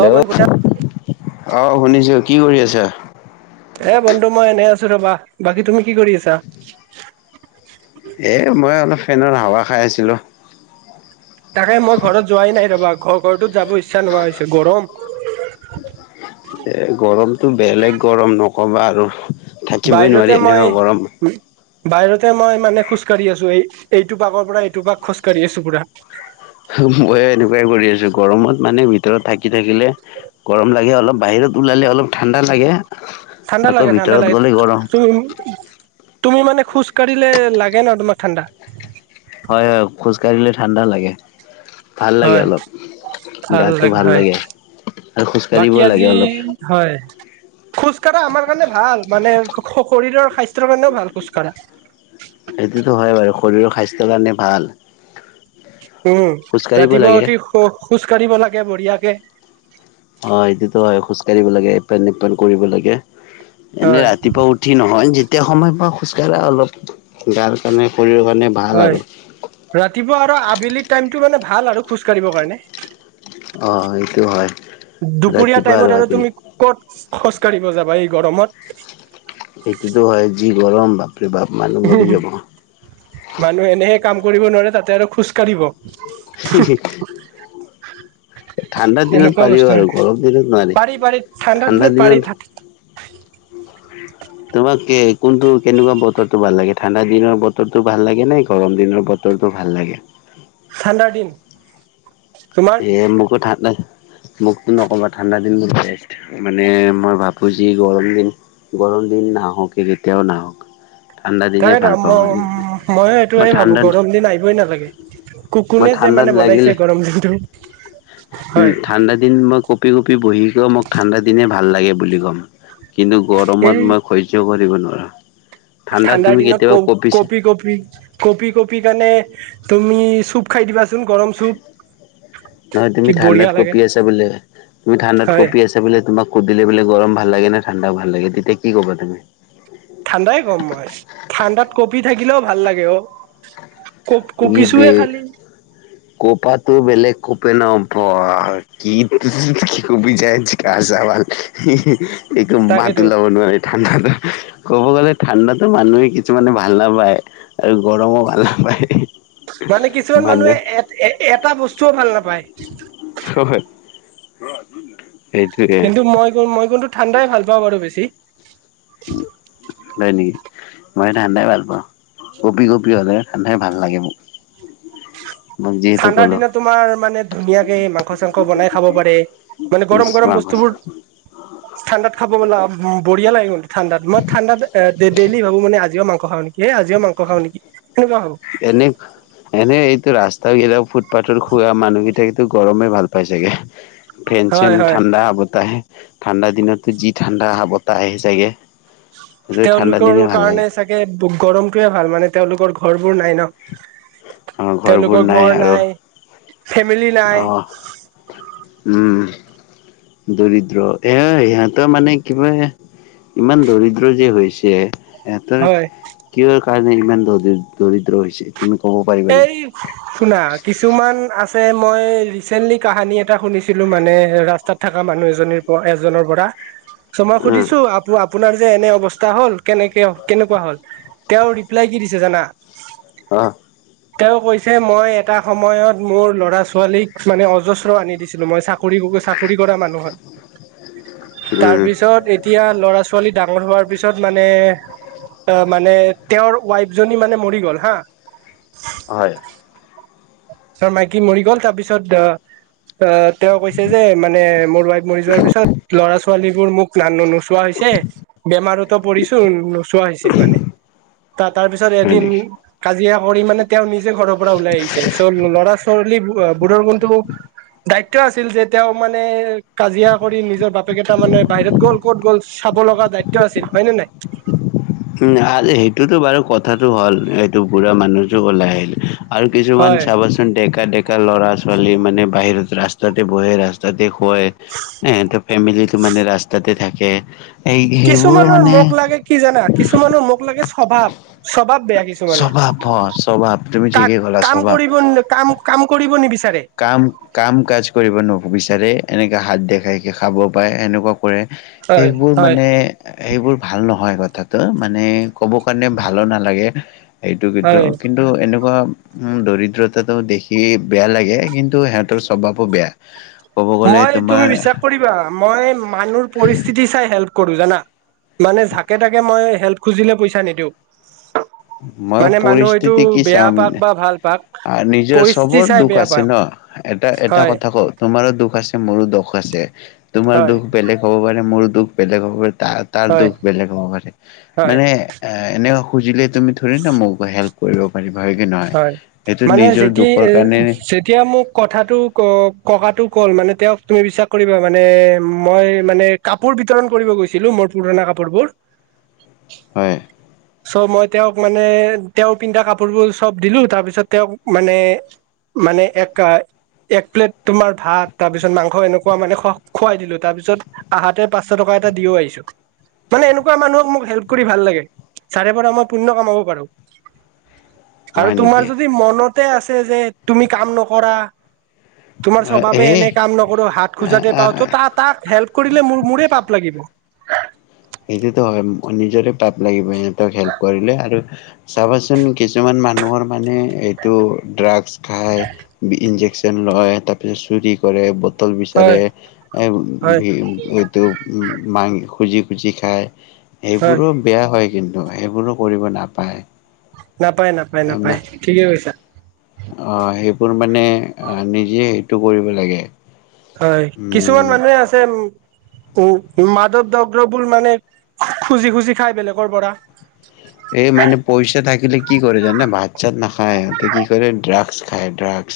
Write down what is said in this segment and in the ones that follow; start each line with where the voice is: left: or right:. right: অ ম পজা [unintelligible]
left: অহ, শুনিছোঁ কি কৰি আছা।
right: এ বন্ধু মই এনেই আছো ৰবা বাকী তুমি কি কৰি আছা।
left: এ মই অলপ ফেনৰ হাৱা খাই আছিলোঁ।
right: তাকে মই ঘৰত যোৱাই নাই ৰবা, ঘৰতো যাব ইচ্ছা নোহোৱা হৈছে গৰম।
left: এ গৰমটো বেলেগ গৰম নক'বা আৰু, থাকিবই
right: বাহিৰতে
left: নোৱাৰি
right: মই
left: এনেকুৱা গৰমৱ
right: বাহিৰতে মই মানে খোজকাঢ়ি আছোঁ এই এইটো পাকৰ পৰা এইটো পাক খোজকাঢ়ি আছো পুৰা।
left: ময়ো এনেকুৱাই কৰি আছোঁ গৰমত মানে ভিতৰত থাকি থাকিলে গৰম লাগে অলপ বাহিৰত ওলালে অলপ ঠাণ্ডা লাগে।
right: ঠাণ্ডা
left: আকৌ
right: লাগে ঠাণ্ডা
left: ভিতৰত
right: লাগে,
left: গ'লে গৰম
right: তুম তুমি মানে খোজ কাঢ়িলে লাগে ন' তোমাৰ ন' তোমাৰ ঠাণ্ডা।
left: হয় হয় খোজ কাঢ়িলে ঠাণ্ডা লাগে। ভাল লাগে
right: হয়
left: অলপ, গাটো ভাল লাগে। আৰু খোজকাঢ়িব
right: বাকী
left: লাগে
right: আজি
left: অলপ
right: হয়, খোজ কঢ়া আমাৰ কাৰণে ভাল মানে শ- শৰীৰৰ স্বাস্থ্যৰ কাৰণেও ভাল খোজকাঢ়া।
left: সেইটোতো হয় বাৰু শৰীৰৰ স্বাস্থ্যৰ কাৰণে ভাল।
right: উম,
left: খোজকাঢ়িব
right: ৰাতিপুৱা
left: লাগে
right: উঠি খ খোজ কাঢ়িব লাগে বঢ়িয়াকে।
left: হয় সেইটো হয় খোজ কাঢ়িব লাগে এপেণ্ট নিপেণ্ট কৰিব লাগে। এনেই
right: হয়
left: ৰাতিপুৱা উঠি নহয় যেতিয়া সময় পাওঁ খোজকাঢ়া অলপ গাৰ কাৰণে শৰীৰৰ কাৰণে ভাল
right: হয়
left: আৰু।
right: ৰাতিপুৱা আৰু আবেলি টাইমটো মানে ভাল আৰু খোজকাঢ়িব কাৰণে।
left: অ সেইটো হয়
right: দুপৰীয়া
left: ৰাতিপুৱা
right: টাইমত আৰু
left: ভাবিলে
right: তুমি ক'ত। খোজ কাঢ়িব যাবা এই গৰমত।
left: সেইটোতো হয় যি গৰম বা
right: মানুহ এনেহে কাম কৰিব নোৱাৰে তাতে আৰু খোজ কাঢ়িব।
left: [unintelligible] ঠাণ্ডা দিনত
right: এনেকুৱা বস্তু
left: পাৰিব
right: মানে
left: আৰু গৰম দিনত নোৱাৰি,
right: পাৰি পাৰি ঠাণ্ডাৰ
left: ঠাণ্ডা
right: পাৰি
left: দিনত তোমাক কে কোনটো কেনেকুৱা বতৰো ভাল লাগে ঠাণ্ডা দিনৰ বতৰো ভাল লাগে নে গৰম দিনৰ বতৰটো ভাল লাগে।
right: ঠাণ্ডাৰ দিন। তোমাৰ
left: এ মোকো ঠাণ্ডা মোকতো নক'বা ঠাণ্ডা দিন বোৰ বেষ্ট, মানে মই ভাবো যি গৰম দিন গৰম দিন নাহওঁকে কেতিয়াও নাহক। ঠাণ্ডা
right: [unintelligible]
left: দিনে ভাল
right: ম-
left: পাওঁ
right: ম- ময়ো
left: মই
right: সেইটোৱে ভাবো
left: ঠাণ্ডাত
right: গৰম দিন আহিবই নালাগে। কু
left: মই
right: কোনে যে
left: ঠাণ্ডাত
right: মানে
left: লাগিলে
right: বনাইছে গৰম দিনটো।
left: উম,
right: হয়
left: ঠাণ্ডা দিন মই কঁপি কঁপি বহিগে মোক ঠাণ্ডা দিন ভাল লাগে বুলি ক'ম, কিন্তু গৰমত
right: এই
left: মই সহ্য কৰিব নোৱাৰো। ঠাণ্ডাত
right: ঠাণ্ডাৰ
left: তুমি
right: দিনত
left: কেতিয়াবা
right: ক
left: কঁপিছা
right: কঁপি কঁপি, কঁপি কঁপি কাৰণে তুমি চুপ খাই দিবাচোন গৰম চুপ।
left: নহয় তুমি
right: কি
left: ঠাণ্ডাত
right: বঢ়িয়া লাগে
left: কপি আছা বোলে, তুমি ঠাণ্ডাত
right: হয়
left: কঁপি আছা বোলে তোমাক দিলে বোলে গৰম ভাল লাগে না ঠাণ্ডা ভাল লাগে তেতিয়া কি ক'বা তুমি।
right: ঠাণ্ডাই ক'ম মই, ঠাণ্ডাত কঁপি থাকিলেও ভাল লাগে অ'। কপ
left: ই বে
right: কঁপিছোৱে খালি
left: কোপাটো বেলেগ কপে ন' বা কি কপি যায় গা চা! ! ! ! ! ! ! ! ! ! একো মাত
right: তাকেতো
left: ওলাব নোৱাৰে ঠাণ্ডা ক'ব গ'লে ঠাণ্ডাতো মানুহে কিছুমানে ভাল নাপায় আৰু গৰমো ভাল নাপায়।
right: মানে কিছুমান মানুহে এ এ এটা বস্তুও ভাল নাপায়।
left: [unintelligible]
right: কিন্তু মই মই কিন্তু ঠাণ্ডাই ভাল পাওঁ বাৰু বেছি।
left: [inaudible] হয় নেকি মই ঠাণ্ডাই ভাল পাওঁ কঁপি কঁপি হ'লেও ঠাণ্ডাই ভাল লাগে মোক। [inaudible]
right: ঠাণ্ডাৰ
left: ক'লো
right: দিনত তোমাৰ মানে ধুনীয়াকে মাংস চাংস বনাই খাব পাৰে। মানে গৰম
left: ইচ
right: গৰম
left: মাংস
right: বস্তুবোৰ, ঠাণ্ডাত খাব [unintelligible] বঢিয়া লাগে কিন্তু ঠাণ্ডাত মই ঠাণ্ডাত ডে ডেইলি ভাবো মানে আজিও মাংখ খাওঁ নেকি এ আজিও মাংস খাওঁ নেকি। সেনেকুৱা ভাবো
left: এনে এনে এইটো ৰাস্তা তাক এয়া ফুটপাথৰ শুৱা মানুহকেইটাতো গৰমেই ভাল পাই চাগে। ফেন
right: হয়
left: চেন
right: হয়
left: ঠাণ্ডা বতাহ আহে। ঠাণ্ডা দিনততো যি ঠাণ্ডা বতাহ আহে চাগে। সেইটো ঠাণ্ডা
right: তেওঁলোকৰ
left: দিনে ভাল
right: কাৰণে
left: লাগে
right: চাগে গৰমটোৱে ভাল মানে তেওঁলোকৰ ঘৰবোৰ নাই ন'।
left: আমাৰ ঘৰবোৰ
right: তেওঁলোকৰ ঘৰ
left: আৰু
right: নাই, ফেন ফেমিমিলি
left: অ
right: নাই।
left: উম, দৰিদ্ৰ এ, সিহঁতৰ মানে কিবা ইমান দৰিদ্ৰ যে হৈছে। সিহঁতৰ
right: হয়
left: কিহৰ কাৰণে ইমান দ-দৰিদ্ৰ হৈছে। তুমি ক'ব পাৰিবা
right: এই,
left: নেকি
right: শুনা কিছুমান আছে তে মই ৰিচেণ্টলি কাহানী এটা শুনিছিলোঁ মানে ৰাস্তাত থকা মানুহ এজনীৰপৰা এজনৰপৰা।
left: [unintelligible]
right: চ' মই
left: উম
right: সুধিছোঁ আপো আপ আপোনাৰ যে এনে অৱস্থা হ'ল কেনেকে কেনেকুৱা হ'ল, তেওঁৰ ৰিপ্লাই কি দিছে জানা?
left: হা?
right: তেওঁ কৈছে মই এটা সময়ত মোৰ ল'ৰা ছোৱালীক মানে অজস্ৰ আনি দিছিলোঁ, মই চাক কৰি চাকৰি কৰা মানুহ হয়।
left: উম
right: তাৰপিছত এতিয়া ল'ৰা ছোৱা ছোৱালী ডাঙৰ হোৱাৰ পিছত মানে অ' মানে তেওঁৰ ৱাইফজনী মানে মৰি গ'ল হা।
left: হয়
right: তাৰ মাইকী মৰি গ'ল তাৰপিছত আ, আ তেওঁ কৈছে যে মানে মোৰ ৱাইফ মৰি যোৱাৰ পিছত ল'ৰা ছোৱালীবোৰ মোক নানো নোচোৱা হৈছে। বেমাৰতো পৰিছো, নোচোৱা হৈছে মানে। তা-তাৰ পিছত
left: হয়
right: এদিন
left: নেকি
right: কাজিয়া কৰি মানে তেওঁ নিজে ঘৰৰ পৰা ওলাই আহিছে চ' ল'ৰা ছোৱালী অ' বু়ৰ কণটো দায়িত্ব আছিল যে তেওঁ মানে কাজিয়া কৰি নিজৰ বাপেকেইটা মানে বাহিৰত গ'ল, ক'ত গ'ল চাব লগা দায়িত্ব আছিল হয় নে নাই?
left: উম, আৰু সেইটোতো বাৰু কথাটো হ'ল এইটো বুঢ়া মানুহজো ওলাই আহিল আৰু কিছুমান
right: হয়
left: চাবচোন দেখ ডেকা ডেকা ল'ৰা ছোৱালী মানে বাহিৰত ৰাস্তাতে বহে ৰাস্তাতে বই, ইহঁতৰ ফেমিলিটো মানে ৰাস্তাতে থাকে। এই সেইবোৰো
right: কিছুমানৰ
left: মানে
right: মোক লাগে কি জানা, কিছুমানৰ মোক লাগে স্বভাৱ স্বভাৱ বেয়া কিছুমানৰ।
left: স্বভাৱ হয় স্বভাৱ তুমি ঠিকেই ক'লা
right: কা-কাম
left: স্বভাৱ।
right: কৰিব কাম কাম কৰিব নিবিচা
left: কাম কাম কাজ কৰিব নো বিচাৰে এনেকে হাত দেখাই খাব পাৰে সেনেকুৱা কৰে।
right: হয়
left: সেইবোৰ
right: হয়
left: মানে সেইবোৰ ভাল নহয় কথাটো মানে ক'ব কাৰণে ভালোঁ নালাগে এইটো কিন্তু,
right: হয়
left: কিন্তু এনেকুৱা- উম, দৰিদ্ৰতাটো দেখি বেয়া লাগে কিন্তু সিহঁতৰ স্বভাবো বেয়া। ক'ব গ'লে
right: মই তুমি
left: তোমাৰ
right: বিশ্বাস কৰিবা মই মানুহৰ পৰিস্থিতি চাই হেল্প কৰোঁ জানা। মানে যাকে থাকে মই হেল্প খুজিলে পইচা নিদিওঁ।
left: মই
right: মানে মানুহ এইটো
left: পৰিস্থিতি কি
right: বেয়া
left: চাম
right: পাক বা ভাল পাক, পৰিস্থিতি চাই বেয়া পায় অ'।
left: অ' এটা এটা কথা কওঁ তোমাৰো দুখ আছে। মোৰো দুখ আছে। তোমাৰ
right: হয়
left: দুখ বেলেগ হ'ব পাৰে মোৰ দুখ বেলেগ হ'ব পাৰে। তা-তাৰ
right: হয়
left: দুখ বেলেগ হ'ব পাৰে।
right: হয়
left: মানে এনে খুজিলে তুমি থৰি না মোক হেল্প কৰিব পাৰিব।
right: হয় মানে যেতি আ,
left: কাৰণে
right: যেতিয়া মোক কথাটো ক'ক ককাটো ক'ল মানে তেওঁক তুমি বিশ্বাস কৰিবা মানে মই মানে কাপোৰ বিতৰণ কৰিব গৈছিলোঁ পুৰণা কাপোৰবোৰ
left: হয়।
right: মই তেওঁক মানে তেওঁ পিন্ধা কাপোৰোৰ চব দিলোঁ, তাৰপিছত তেওঁক মানে মানে একা এক প্লেট তোমাৰ ভাত তাৰপিছত মাংস এনেকুৱা মানে খো-খুৱাই দিলোঁ, তাৰপিছত আহাতে পাঁচশ টকা কিবা এটা দিও আহিছো। মানে এনেকুৱা মানুহক মোক হেল্প কৰি ভাল লাগে, যাৰে পৰা মই পুণ্য কামাব পাৰো।
left: [inaudible]
right: আৰু
left: নেকি
right: তোমাৰ যদি মনতে আছে যে, তুমি কাম নকৰা। তোমাৰ স্বভাৱে এনে কাম নকৰো হাত খোজাতে পাও,
left: এ
right: তা-তা-তাক হেল্প কৰিলে মোৰ মোৰে পাপ লাগিব।
left: সেইটোতো হয়, নিজৰে পাপ লাগিব, সিহঁতক হেল্প কৰিলে আৰু। চাবাচোন, কিছুমান মানুহৰ মানে এইটো ড্ৰাগছ খাই, ইনজেকচন। ইনজেকচন লয়, তাৰপিছত চুৰি কৰে। টল
right: হয়
left: বিচাৰে,
right: হয়
left: এইটো উ মাং খুজি খুজি খাই,
right: হয়
left: সেইবোৰো বেয়া হয় কিন্তু সেইবোৰো কৰিব নাপায়।
right: নাপায় নাপায় নাপায়, ঠিকে কৈছা।
left: অ' সেইবোৰ মানে, আহ নিজে সেইটো কৰিব লাগে।
right: হয়, কিছুমান
left: উম
right: মানুহে আছে উম্। উ, মাদক দব্যবোৰ মানে খুজি খুজি খাই বেলেগৰ পৰা।
left: এই মানে পইচা থাকিলে। থাকিলে কি কৰে জানেনে, ভাত চাত নাখায় ইহঁতে কি কৰে ড্ৰাগছ খায় ড্ৰাগছ।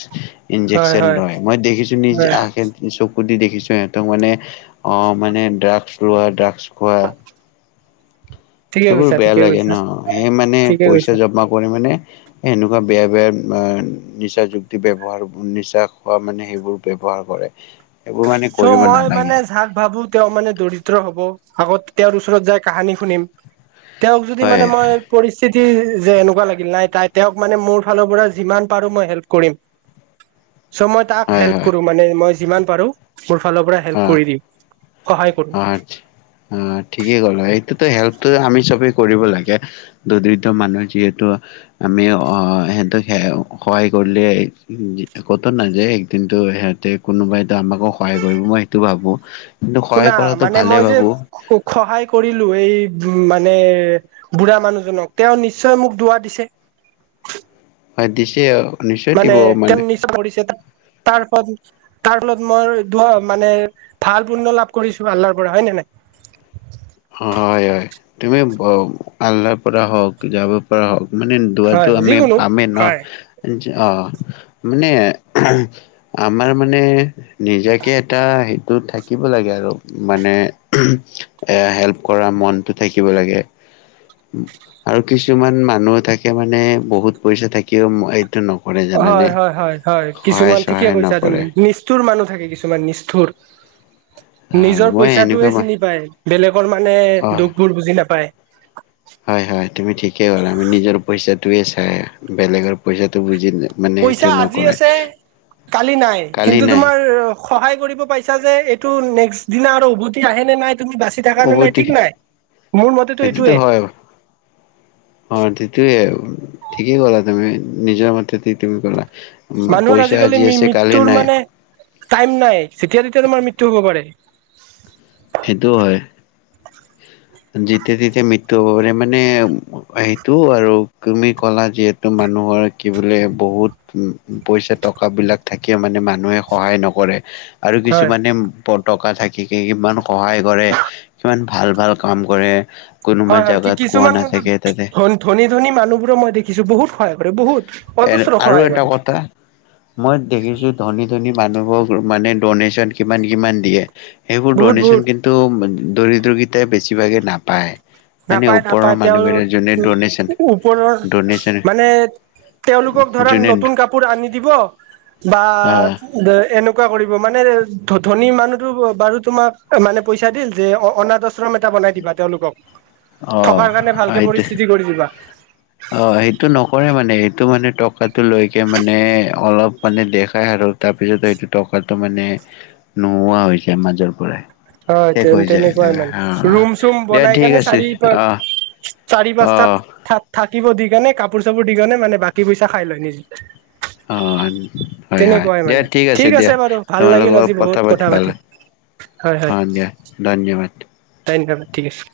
right: হয়
left: ইন্জেকচন
right: হয়
left: লয়, মই দেখিছো
right: হয়
left: নিজে চকু। যি দেখিছো সিহঁতক মানে অ' মানে ড্ৰাগছ লোৱা, ড্ৰাগছ খোৱা।
right: ঠিকে
left: সেইবোৰ
right: কৈছা
left: বেয়া
right: ঠিকে
left: লাগে ন,
right: কৈছা
left: সেই মানে
right: ঠিকে
left: পইচা
right: কৈছা
left: জমা কৰি মানে এনেকুৱা। বেয়া বেয়া, নিচা যুক্তি ব্যৱহাৰ নিচা খোৱা মানে সেইবোৰ ব্যৱহাৰ কৰে। এইবোৰ মানে
right: চ'
left: কৰিব
right: মই মানে
left: নালাগে
right: যাক ভাবো, তেওঁ মানে দৰিদ্ৰ হ'ব। আগত তেওঁৰ ওচৰত যাই কাহানী শুনিম, তেওঁক যদি
left: হয়
right: মানে মই পৰিস্থিতি। পৰিস্থিতি যে এনেকুৱা লাগিল নাই, তাই তেওঁক মানে মোৰ ফালৰ পৰা যিমান পাৰো মই হেল্প কৰিম।
left: [unintelligible]
right: চ' মই তাক
left: হয়
right: হেল্প
left: হয়
right: কৰো মানে, মই যিমান পাৰো মোৰ ফালৰ পৰা হেল্প কৰি দিম। সহায় কৰো
left: অ' আচ্ছা, অ' ঠিকেই কলা এই। এইটো হেল্পটো আমি চবেই কৰিব লাগে, দৰিদ্ৰ মানুহ যিহেতু আমি অ'। সিহঁতক সহায় কৰিলে একোতো নাযায়, একদিনটো সিহঁতে কোনোবাইটো। আমাকো সহায় কৰিব মই সেইটো ভাবো, কিন্তু সহায়।
right: শুনা
left: কৰাটো
right: মানে,
left: ভালে
right: মই যে
left: ভাবো
right: স সহায় কৰিলো। কৰিলো, এই উ মানে বুঢ়া মানুহজনক, তেওঁ নিশ্চয় মোক দুৱা দিছে।
left: হয় দিছেও।
right: মানে তেওঁ নিচা কৰিছে তাৰ পা যদি। তাৰ ফলত মইটো মানে ভাল পুণ্য লাভ কৰিছো আল্লাৰ পৰা, হয়ে ন নাই?
left: হয় হয়, তুমি আল্লাৰ পৰা হওক, যাবৰ পৰা হওক। মানে দুৱা টো
right: হয়
left: আমি
right: যিকোনো
left: পামেই ন।
right: হয়
left: অ', মানে, আমাৰ মানে নিজাকে এটা। হেৰিটো থাকিব লাগে আৰু মানে। এ, হেল্প কৰা মনটো থাকিব লাগে। আৰু কিছুমান মানুহ থাকে মানে, বহুত পইচা থাকিও। নকৰে জানানে
right: হয় হয়, হয়, হয়
left: সহায়
right: কিছুমান ঠিকে
left: চহায়
right: কৈছা তুমি,
left: নকৰে
right: নিষ্ঠুৰ মানুহ। থাকে কিছুমান নিষ্ঠুৰ।
left: আহ
right: নিজৰ
left: মই
right: পইচাটোয়ে
left: এনেকুৱা ম
right: চিনি পায়, বেলেগৰ মানে
left: অ
right: দুখবোৰ বুজি নাপায়।
left: হয় হয়, তুমি ঠিকেই ক'লা আমি নিজৰ পইচাটোয়ে চাই বেলেগৰ পইচাটো বুজিয়ে নাপায়।
right: পইচা আজি আছে, কালি নাই
left: কালি
right: কিন্তু
left: নাই
right: তোমাৰ। সহায় কৰিব পাইছা যে, এইটো নেক্স দিনা আৰু উভতি আহে নে নাই। তুমি বাচি থাকা নে নাই
left: উভতি
right: ঠিক নাই, মোৰ মতেটো
left: সেইটোতো
right: এইটোৱেই।
left: হয় অ' সেইটোৱে, ঠিকেই ক'লা তুমি, নিজৰ মতে তুমি ক'লা।
right: মানুহৰ
left: পইচা
right: আজিকালি
left: আজি আছে কালি
right: মৃত্যুৰ
left: নাই
right: মানে। টাইম নাই, যেতিয়াই তেতিয়াই তোমাৰ মৃত্যু হ'ব পাৰে।
left: সেইটোও হয় যেতিয়া- তেতিয়া মৃত্যু হব পাৰে মানে সেইটো আৰু তুমি ক'লা যিহেতু মানুহ কি বোলে বহুত উ পইচা টকা বিলাক থাকিয় মানে মানুহে সহায় নকৰে আৰু
right: হয়
left: কিছুমানে পতকা থাকি কিমান সহায় কৰে কিমান ভাল, ভাল কাম কৰে। কোনোবা
right: হয়, হয় কি
left: জাগাত কোৱা
right: কিছুমান কিন্তু
left: নাথাকে তাতে
right: ধ ধনী, ধনী মানুহবোৰো মই দেখিছো বহুত সহায় কৰে বহুত
left: এ
right: অজস্ৰ
left: আৰু
right: সহায়
left: এটা
right: কৰে
left: কথা মই দেখিছোঁ ধনী মানুহবোৰক মানে দনেচন কি কিমান দিয়ে
right: বহুত বহুত
left: সেইবোৰ'দোনে্চন কিন্তু দৰিদ্ৰগিতাই বেছিভাগে নাপায় মানে
right: নাপায়
left: ওপৰৰ
right: নাপায় তেওঁ
left: মানুহকেইটা যোনে ডনেশ্যন
right: উ ওপৰৰ
left: ডনেশ্যন
right: মানে তেওঁলোকক ধৰা
left: যোনে
right: নতুন কাপোৰ আনি দিব বা
left: আহ
right: এনেকুৱা কৰি মানে ধনী মানুহতো বাৰু তোমাক মানে পইচা দিল যে অনাথ আশ্ৰম এটা বনাই দিবা তেওঁলোকক থকাৰ
left: অ',
right: কাৰণে ভালকে
left: হেইটোৱেই
right: পৰিস্থিতি কৰি দিবা
left: অ', সেইটো নকৰে মানে এইটো মানে টকাটো লৈকে মানে অলপ মানে দেখাই আৰু তাৰপিছত সেটো টকাটো মানে নোহোৱা হৈছে মাজৰ পৰাই
right: হয়
left: শেষ
right: তে
left: হৈ যায়।
right: তেনেকুৱাই মানে
left: অ'
right: ৰুম চুম
left: দিয়া
right: বনাই
left: ঠিক
right: কেনে
left: আছে অ'
right: চাৰিওপি চাৰি
left: অ'।
right: পাঁচটাত থা থাক থাকিব দি কিনে কাপোৰ -চাপোৰ দি কিনে মানে বাকী পইচা খাই লয় নিজ
left: অ',। হয়, হয় দিয়া
right: মানে
left: ঠিক আছে দিয়া,
right: বাৰু ভাল লাগিল
left: তোমালোকক
right: আজি
left: কথা
right: বহুত
left: পাতি ভাল
right: হয়
left: অ', দিয়া ধন্যবাদ।
right: ধন্যবাদ ঠিক আছে।